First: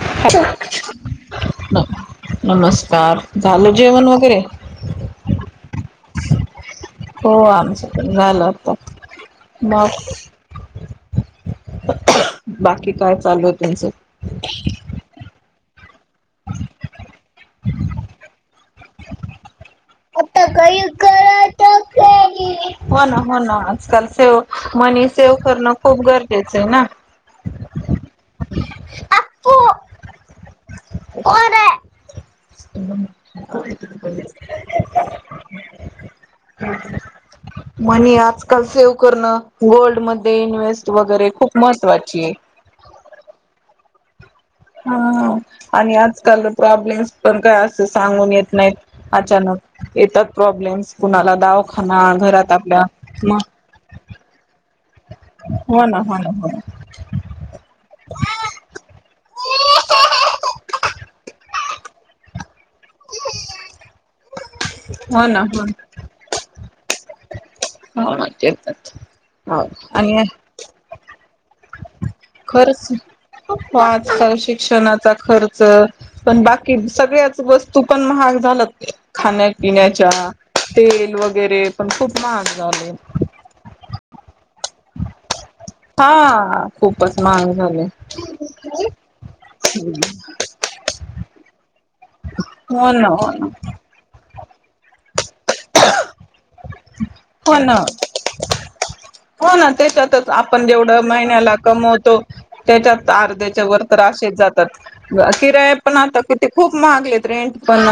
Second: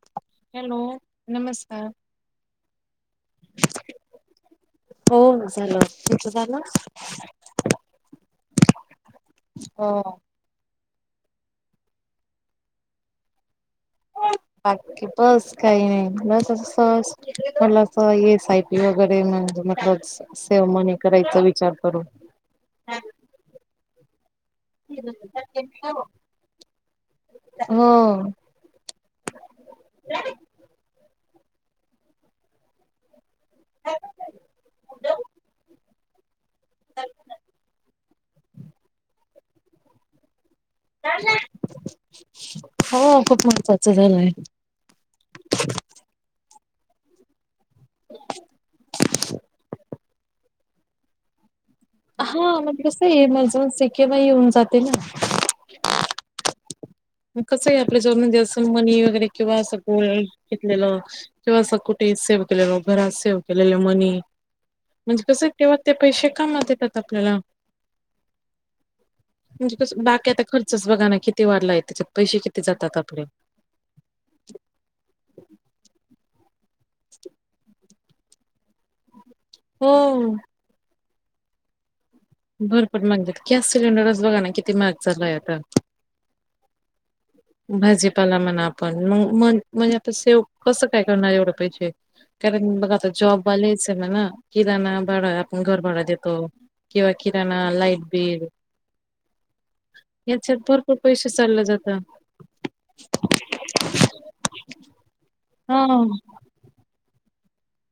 Hello नमस्कार. नमस्कार झाल जेवण वगैरे हो झालं तुमचं झालं? हो आमचं पण झालं आताच. मग हो बाकी काय चालू आहे तुमचं? बाकी बस काही नाही म तसं सहज. [unintelligible] ये साहेब योगडे [unintelligible] हो ना हो ना आजकाल ठेव मनी सेव करणं खूप गरजेचं आहे ना. हो कोण आहे? [inaudible] [unintelligible] मनी आजकाल सेव्ह करणं गोल्डमध्ये इन्व्हे स्ट वगैरे खूप महत्वाची आहे. च झालंय. हां आणि आजकाल प्रॉब्लेम्स पण काय अस अस सांगून येत नाहीत अचानक. येतात प्रॉब्लेम्स कुणाला दाव हां म्हणजे, कसंये इमर्जन्सी केव्हाही येऊन जा हो ना हो ना हो ना. कसं आहे आपल्या जवळ म्हणजे असं मनी वगैरे किंवा असं ना गोल्ड घेतलेलं किंवा असं कुठे सेव केलेलं घरात सेव्ह केलेलं. मनी म्हणजे हो ना कसं हो किंवा ते ना पैसे कामात येतात आपल्याला. हो ना येतात हो म्हणजे कसं बाकी आता खर्चच बघा ना किती वाढलाय? त्याच्यात पैसे किती खर्च जातात आपले. हो आजकाल शिक्षणाचा खर्च पण बा की सगळ्याच व स्तू पण महाग झाल्यात. खाण्यापिण्याच्या हो. ते वगैरे पण खूप महाग झाले भरपूर म्हणजे गॅस सिलेंडरच बघा ना किती महाग झालाय आता. हा खूपच महाग झाले भाजीपाला म्हणा आपण मग म म्हणजे आता सेव कसं काय करणार एवढं पैसे? कारण हो बघा ना आता हो ना जॉबवालेच म्हणा किराणा [unintelligible] घर भाडं देतो किंवा हो किराणा, ना लाईट बिल हो ना त्याच्यातच याच्यात आपण भरपूर जेवढं पैसे महिन्याला चालले जातं. कमवतो त्याच्यात अर्ध्याच्या वर तर असेच जातात [unintelligible] किराया हा पण आता किती खूप महागलेत. रेंट पण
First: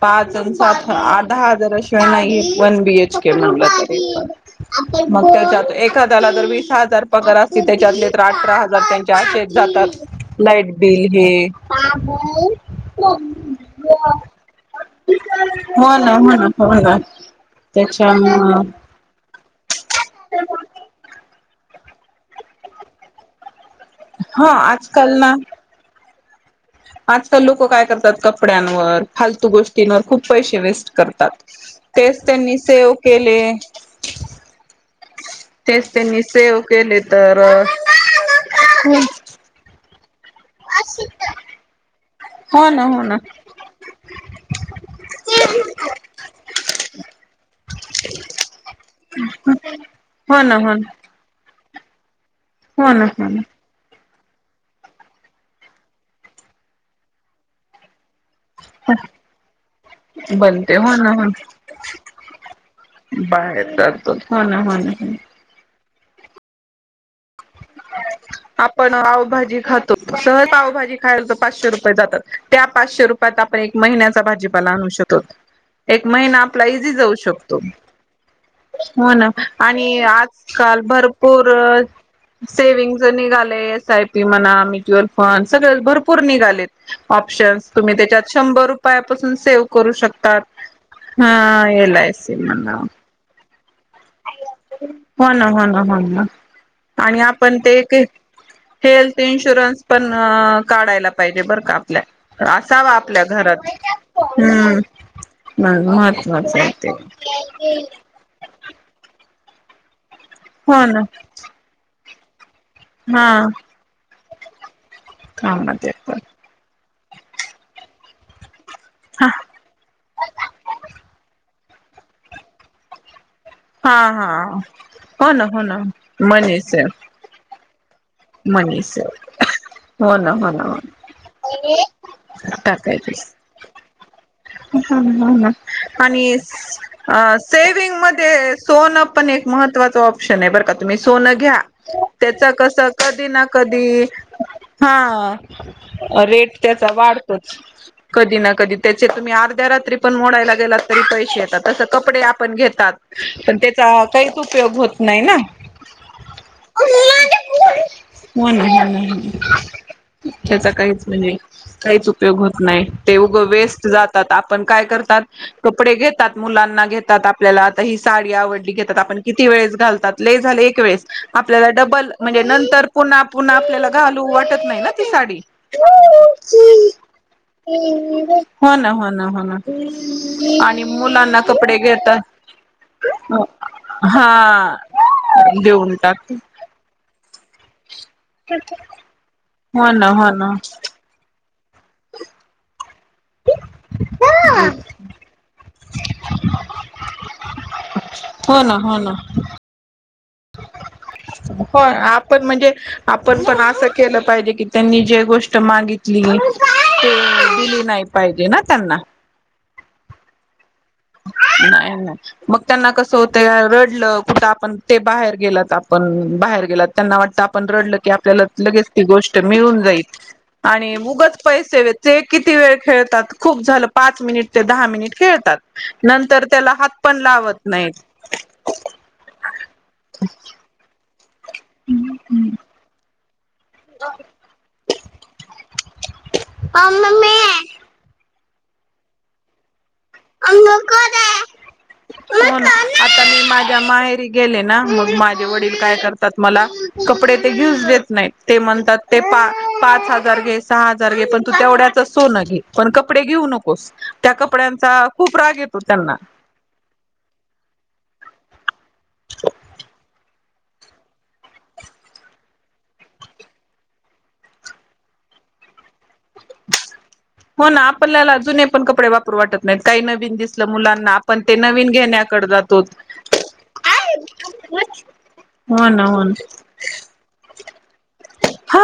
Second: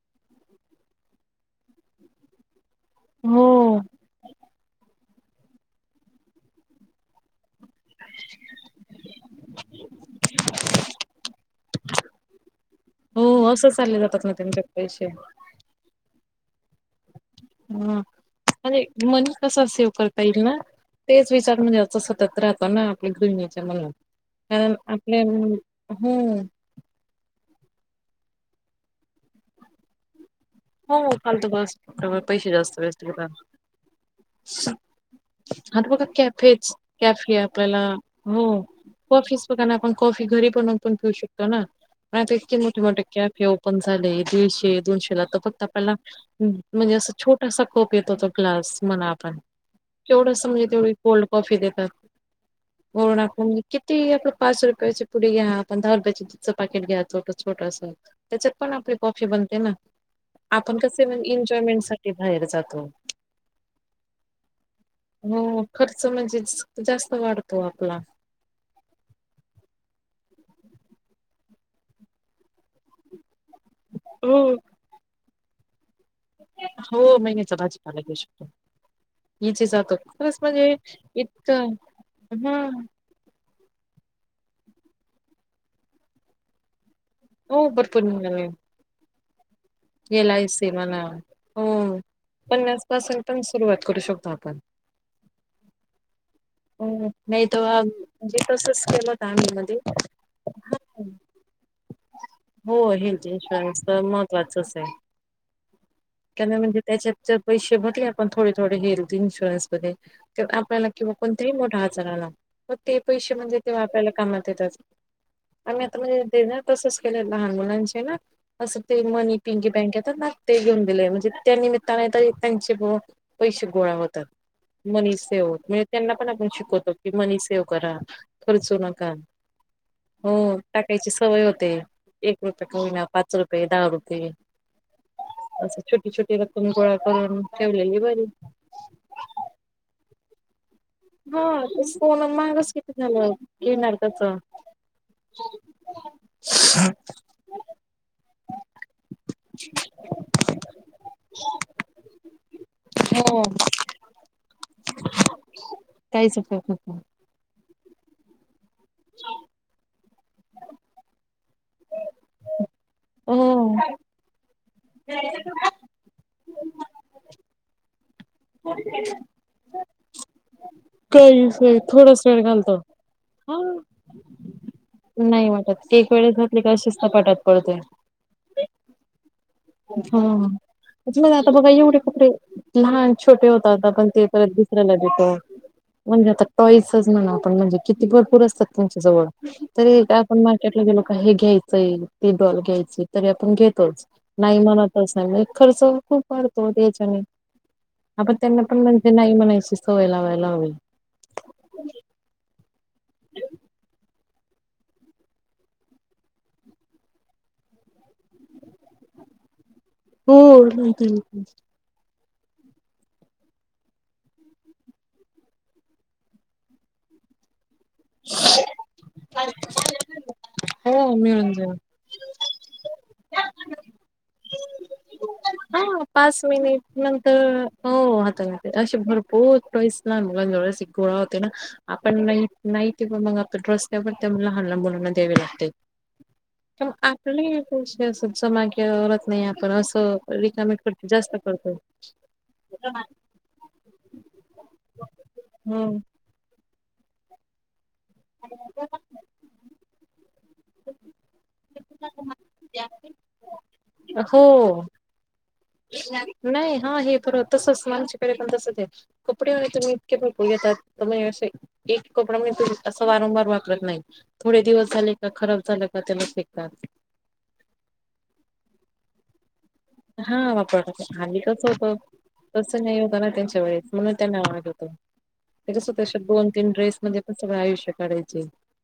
पाच अन सात दहा हजार अ [unintelligible] नाही. वन बी एच के हो. म्हटलं तरी पण. मग त्याच्यात एखाद्याला जर वीस हजार पगार अस ति त्याच्यातले तर अठरा हजार त्यांचे आशेच च जातात, लाईट बिल हे हो असं चालले जातात ना त्यांच्यात पैसे. हो ना हो. ना हो ना. ह त्याच्यामुळं आणि मनी कस सेव्ह करता येइल, ना तेच विचार म्हणजे अस सतत राहतो ना आपण म्हण हा कारण आजकाल आपले ना हम्म आजकाल लोक काय करतात कपड्यांवर फालतू गोष्टींवर खूप पैसे वेस्ट हो करतात. फालतू तेच पैसे त्यांनी जास्त सेव वेस्ट केले करतात. आता तेच बघा त्यांनी सेव कॅफेच केले कॅफे तर आपल्याला हो कॉफी चं बघा ना आपण कॉफी घरी बनवून पण पेऊ शकतो ना पण आता इतके हो मोठे ना हो मोठे ना कॅफे ओपन झाले दीडशे दोनशे ला तर फक्त म्हणजे अस छोटसा कप येत हो तो ग्लास मला आपण हो तेवढस ना म्हणजे हो ना तेवढी कोल्ड कॉफी कॉफी देतात हो ना कोण हो आपण ना किती पाच रुपयाची पुडी घ्या पंधरा दहा रुपया चे दूधचं पॅकेट घ्या छोटं असं त्याच्यात पण आपली कॉफी बनते ना बनते आपण हो कसे ना म्हणजे होन एन्जॉयमेंट साठी बाहेर जातो बाहेर चालतो हो ना हो ना हो खर्च म्हणजे जास्त वाढतो आपला आपण पावभाजी खातो सहज पावाजी खायला तर पाचशे रुपये जात त्या पाचशे रुपय आपण एक महिन्याचा हो भाजीपाला आणू शकतोत एक महिना आपला इझी हो जाऊ महिन्याचा शकतो भाजीपाला घेऊ शकतो हो ना इझी जातो आणि खरंच म्हणजे आजकाल भरपूर इतकं हा सेविंग् निघाल एस आय पी म्हणा म्युच्युअल फंड सगळे भरपूर निघाले हो ऑप्शनस तुम्ही भरपूर त्याच्यात निघाले शंभर रुपय पसून करू एल शकतात आय सी म्हणा हा हो एल आय सी मला पन्नास पासून पण सुरुवात करू शकतो आपण हो ना हो ना हो हो आणि नाही आपण तर ते म्हणजे तसच केलं हेल्थ होत आम्ही इन्शुरनस पण मध्ये काढायला पाहिजे बर का आपल्या हो असावा आपल्या घरात् त्या म्हणजे ते त्याच्यात पैसे भरले आपण थोडे थोडे हिरू इनशुरन्समध्ये हो आपल्याला ना किंवा कोणत्याही मोठा आजार आला मग ते पैसे हा म्हणजे तेव्हा आपल्याला कामाला तिथच कामात आम्ही आता येतात म्हणजे देणार तसच खे लहान मुलांचे ना असं ते हा मण बँक ना ते घेवुन दिलय म्हणजे त्या निमित्ताने तर त्यांचे बो.. पैसे गोळा हा होतात हा हो ना मनीसेव हो ना म्हणजे त्यांना पण आपण मनी सेव शिकवतो की मनीसेव.. करा. खर्चू मनी नका सेव हो टाकायची सवय होते. एक रुपये का होईना टाकायचीस पाच रुपये दहा रुपये... असं छोटी आणि छोटी रक्कम गोळा करून सेविंग ठेवलेली बरी. मध्ये सोन पण एक महत्त्वाच वाप.. ऑप्शन आहे का? तुम्ही सोन हा घ्या ते सोनं त्याच महागच कस किती कधी झालं घेणार त्याच. कधी कधी कधी.. तुम्ही अर्ध्या रात्री पण मोडायला गेला तरी पैसे येतात अस कपडे आपण घेतात हो पण त्याचा काहीच उपयोग होत नाही ना... काहीच उपयोग होत हो नाही. हो ना... [unintelligible] ह्याचा काहीच म्हणजे काहीच उपयोग होत नाही. ते उगं वेस.. हो जातात आप.. पण काय कर.. तात. कपडे घेत... मुलांना घेतात आपल्याला आता हिच... साडी आवडली घेतात, आपण किती वेळेस घालतो. त्यात लय झाले. काहीच आपल्याला नाही डबल थोडाच वेळ म्हणजे घालतो. नंतर पुन्हा... पुन्हा आपल्याला घालू वाटत नाही ना ती साडी. नाही वाटतं ते एक वेळेस घातली का अ शिस्त पटात पडते. न हो ना हो ना... हा आणि तेच मगं मुलांना आता बघा कपडे एवढे कपडे घेतात लहान छोटे होतात, आपण ते परत हा दुसऱ्याला देतो, देऊन टाक म्हणजे आता टॉईसच म्हणावं. आपण म्हणजे. किती भरपूर असतात तुमच्या जवळ हो तरी ना हो आपण ना मार्केटला गेलो का हे घ्यायचं. ती डॉल घ्यायची तरी आपण घेतोचं. हो खूप रडतो त्याच्याने आपण त्यांना पण म्हणजे नाही म्हणायची सोय. होय लावतो. होय आपण म्हणजे... आपण पण असं केलं पाहिजे की त्यांनी जी गोष्ट मागितली, ती दिली नाही पाहिजे ना त्यांना... हो. नाही नाही. मग त्यांना कसं होतं, रडलं कुठं आपण ते बाहेर गेलात, आपण बाहेर गेलात, त्यांना वाटत- रडलं की आपल्याला लगेच ती गोष्ट मिळून जाईल आणि हो उगाच मिळून जाईल पैसे द्यायचे किती वेळ खेळतात. खूप झालं. पाच मिनिट ते दहा मिनिटं खेळ. हा पाच मिनिट नंतर, नाहीत हो आता असे भरपूर टाॅईस लहान मुलांजवळ आशी गोळा होतात. ना आपण नाही नाही [unintelligible] मग. रस्त्यावर त्या लहान लहान मुलांना द्यावे लागते. आपली. [unintelligible] असं मागे रडत नाही, आपण असं अ रिकामेट करतो जास्त करतो. आता मी माझ्या माहेरी गेले ना मग माझे वडील काय हम्म. करतात मला. कपडे ते घेऊच देत- नाही ते म्हणतात, ते पा- पाच हजार घे सहा हजार घे पणं तू तेवढ्याच सोन घे, पण कपडे घेऊ नको. त्या हो कपड्यांचा. फ्रॉक घे. नाही हा हे परत तसं असेना म्हणजे. पण तस कपडे व तुम् इतके त येतात म्हणजे अस एक कपडा म्हणज तू असं वारंवार वापरत नाही थोडे दिवस झाले का खराब झालं का त्याला फेकतात हो ना आपल्यागत पण कपडे वापर वाटत नाहीत काही नवीन हा दिसलं वापरत मुलांना आ आपण ते कसं नवीन होत घेण्याकडे जातो कसं नाही होतं ना त्यांच्या वेळेस म्हणून त्यांना आवाड होत ते हो कसं ना होत हो ना दोन तीन ड्रेस मध्ये पण सगळं आयुष्य काढायचे हा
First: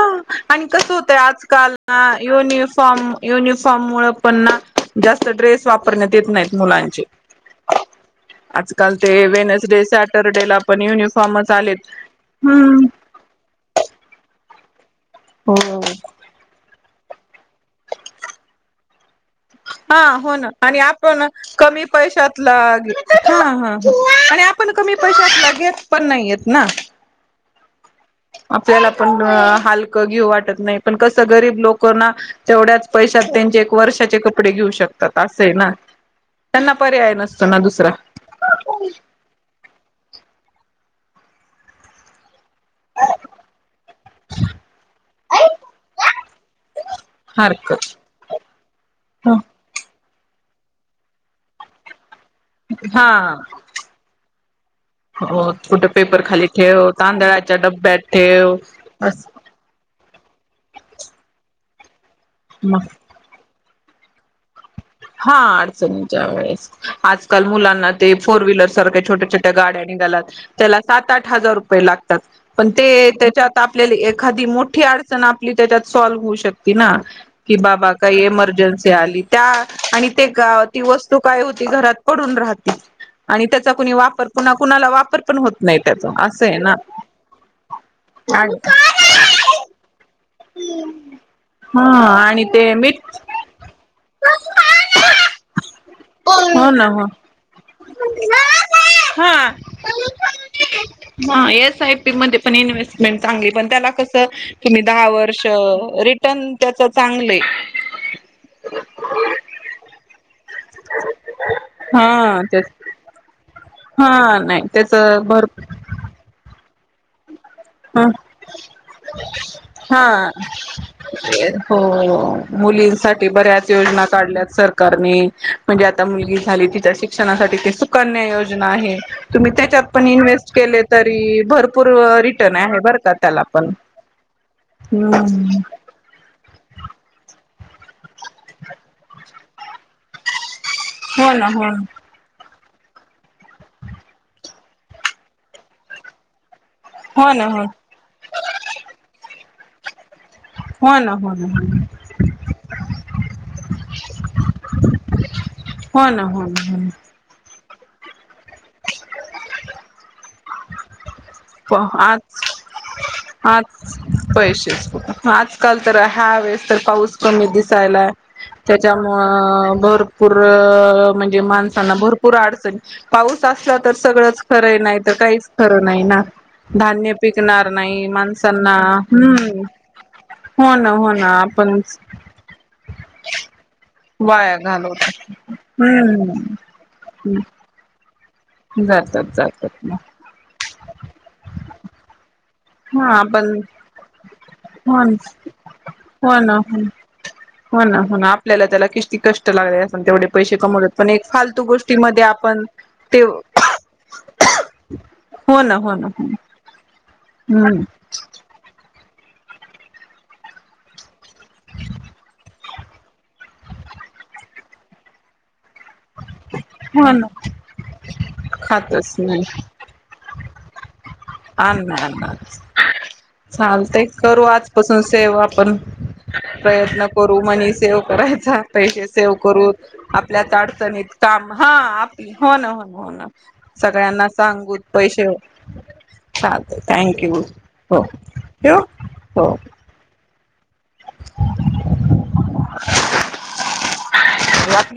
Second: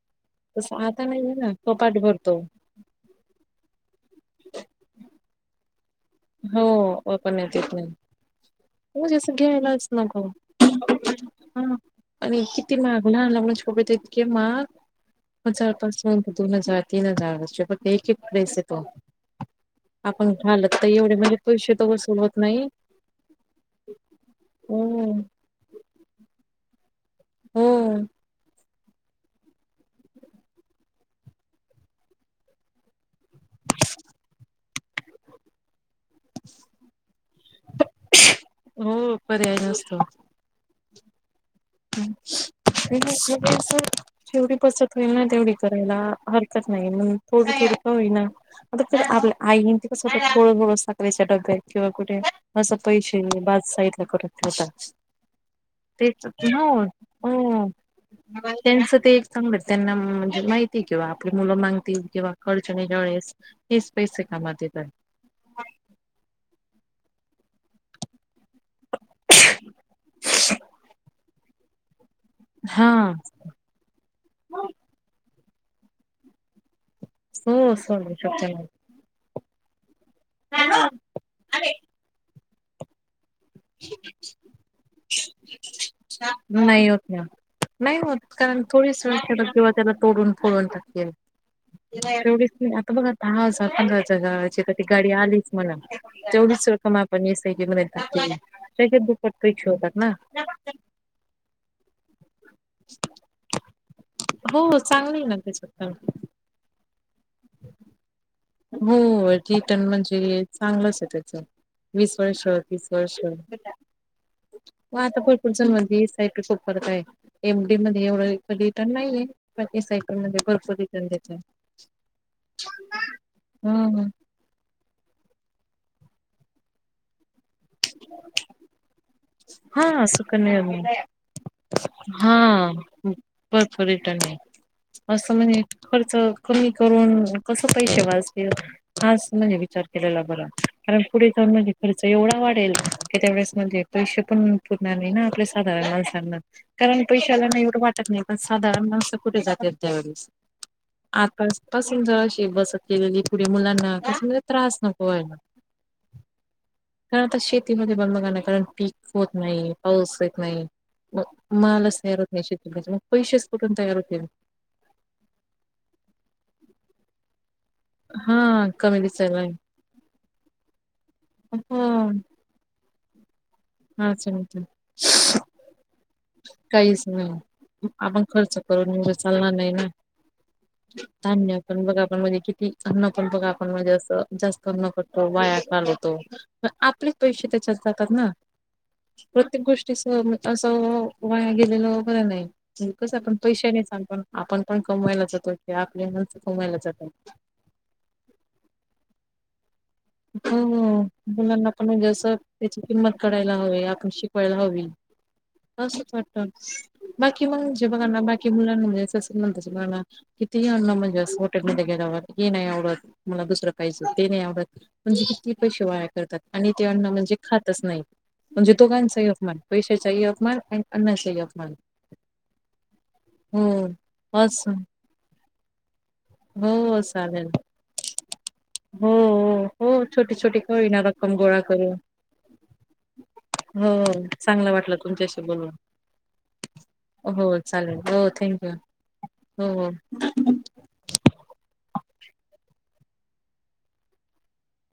आणि तसं कसं आता होतंय नाहीये ना आजकाल कपाट भरतो युनिफॉर्म युनिफॉर्म मु पण ना जास्त ड्रेस वापरण्यात येत नाहीत मुलांचे हो पण नाही तेत नाही आजकाल म ते जसं वेनसडे घ्यायलाच नको सॅटरडेला पण युनिफॉर्मच आलेत आणि किती हम्म माग लहान लगून छोपे इतके माग हो हजारपासून दोन हजार तीन हजार वर्सचे पण ते एकेसे त हा हो ना आणि आपण म्हणजे पैसे कमी तर वसूल होत पैशात नाही आणि आपण हो कमी पैशातेतघेत पण नाहीेत ना हम आपल्याला पण हलकं घेऊ वाटत नाही पण कसं गरीब लोक ना तेवढ्याच पैशात त्यांचे एक वर्षाचे कपडे घेऊ शकतात असं आहे ना त्यांना पर्याय नसतो ना दुसरा. हो पर्याय हम् [unintelligible] जेवढी बसत होईल ना तेवढी करायला हरकत नाही म्हणून थोड, थोड का हरकत होईना आता आपल्या आई तस. तहोळ होळ [unintelligible] साकळीचा ड ब्या किंवा गुठे असं पैसे हा बाद साईडला करून ठवतात हो कुठे पेपर तेच. खाली हो ठेव तांदळाच्या हो डब्यात ठेव. ह म्हणजे माहिती किंवा आपली मुलं मागतील. किंवा मग अडचणीच्यावेळेस. तीस पैसे कापते [unintelligible] हा अडचणीच्या वेळेस. आजकाल मुलांना ते. फोर व्हीलर सारख्या छोट्या, छोट्या गाड्या निघाल्यात त्याला सात आठ. हजार रुपये लागतात. तात पण हा ते त्याच्यात आपल्याली एखादी मोठी अडचण आप [unintelligible] त्यात सॉल्व हो शकते ना की हो बाबा सोडू काय शकते एमर्जन्सी आली. त्या. आणि. ते का ती वस्तू काय होती घरात पडून राह आणि त्याचा कुणी वापर कन्हा कुणाला वापर पण होत, नाही त्याचा असं आहे ना. नाही होत ना नाही होत ओढून टाक्यात हा आणि तेवढीच ते नाही आता मीठ बघा दहा हजार पंधरा हजाराची तर ती गाडी आलीच मला तेवढच हो ना रक्कम हो आपण एस आय पी मध्ये [unintelligible] टाककील. हा एस आय पी मदे पण इन्व्हेस्टमेंट चली पण त्याला कस हो [unintelligible] दाह चांगलं आहे ना वर्ष त्याच्यात पण रिटर्न तर त चांगले. हू रिटर्न म्हणजे चांगलंच आहे त्याच वीस हा वर्ष, तेच तीस वर्ष. हा नाही त्याच भर करताय [unintelligible] ह पण एस आय हा पी मध्ये भरपूर रिटर्न देत आहे. हो मुलींसाठी. बऱ्याच हम्म योजना काढल्या सर कारनी म्हणजे आता मुगी झाली तिच्या शिक्षणासाठी. सुकन्या योजना आहे, तुमी त्याच्यात हा पण इन्व्हेस्ट सुकन्या योजना. केलेतरी भरपूर री हा भरपर रिटर्न आहे असं म्हणजे हम्म खर्च कमी करून कस पैसे वाचतील आज म्हजे विचार केला बर कारण पुढे हो ना जाऊन हो म्हणजे ना खर्च एवढा वाट त्या वेळेस म्हणजे पैसे पण पुरणार नाही ना आपले साधारण माणसांना. कारण हो ना पैशाला हो नाही एवढं वाटत नाही पण साधारण माणसं कुठे जात तर त्या वेळीस हो ना हो ना आतापासून जर अशी बसत गेलेली पुढ मुलांना कस त्रास नको व्हायला. हो ना हो ना आता शेतीमध्ये बंद बघाणार कारण पीक होत नाही पाऊस येत नाही. मग मालच तयार आज होत नाही शेतीला मग पैसेच आज कुठून तयार होतील पैसे आजकाल तर ह्या वेळेस तर पाऊस कमी दिस. यला हा कमी दिसायलाय. त्याच्यामु भरपूर म्हणजे हो माणसांना भरपूर अडचण पाऊस असला तर सगळंच अडचणीत खरं नाही तर काहीच खरं नाही ना. काहीच धान्य पिकणार नाही आपण खर्च माणसांना करून चालणार हम्म नय ना, हो ना हो ना धान्य आपण पण बघा आपण म्हणजे किती अन्न पण बघा आपण म्हणजे असं वाया जास्त अन्न घालवतो करतो वाया कालवतो हम्म. आपले पैसे त्याच्यात ना. जातात जातातात ना तो वाया गेलेलं बर नाही. हा कसाय पण आपण पैशे नेचाल पण आपण पण हो कमवायलाच जातोय किंवा आपले माणस हो ना हो. कमायलाच जातायत ष्ट लागलेले असतील हो हो मुलांना पण गोष्टीमध्ये जस आपण त्याची किंमत ते कळायला हो हवी आपण शिकवायला हवी ना हो ना असंच हो वाटत बाकी हम्म म्हणजे बघाना बाकी मुलांमुळे जस नंतरच बघाणा कितीही अन्न म्हणजे अस हॉटेल मध्ये गेल्यावर हे नाही आवडत मला दुसरं खायचय ते नाही आवडत. म्हणजे किती पैसे वाया करतात आणि ते अन्न हो ना म्हणजे खातच नाही म्हणजे दोघांचाही अपमान पैशाचाही अपमान आणि अन्नाचाही अपमान आण्णा आणा हो चालतय करू असं आजपासून सेवा पण हो प्रयत्न करू चालेल मनी सेव्ह करायचा था पैसे हो सेव्ह करूत हो हो छोटी आपल्यात छोटी का होईना अडचणीत रक्कम काम गोळा हा करू आपली हो ना हो ना हो ना हो ना हो सगळ्यांना चांगलं सांगूत वाटलं पैसे तुमच्याशी बोलून थँक यू हो ठेवू हो हन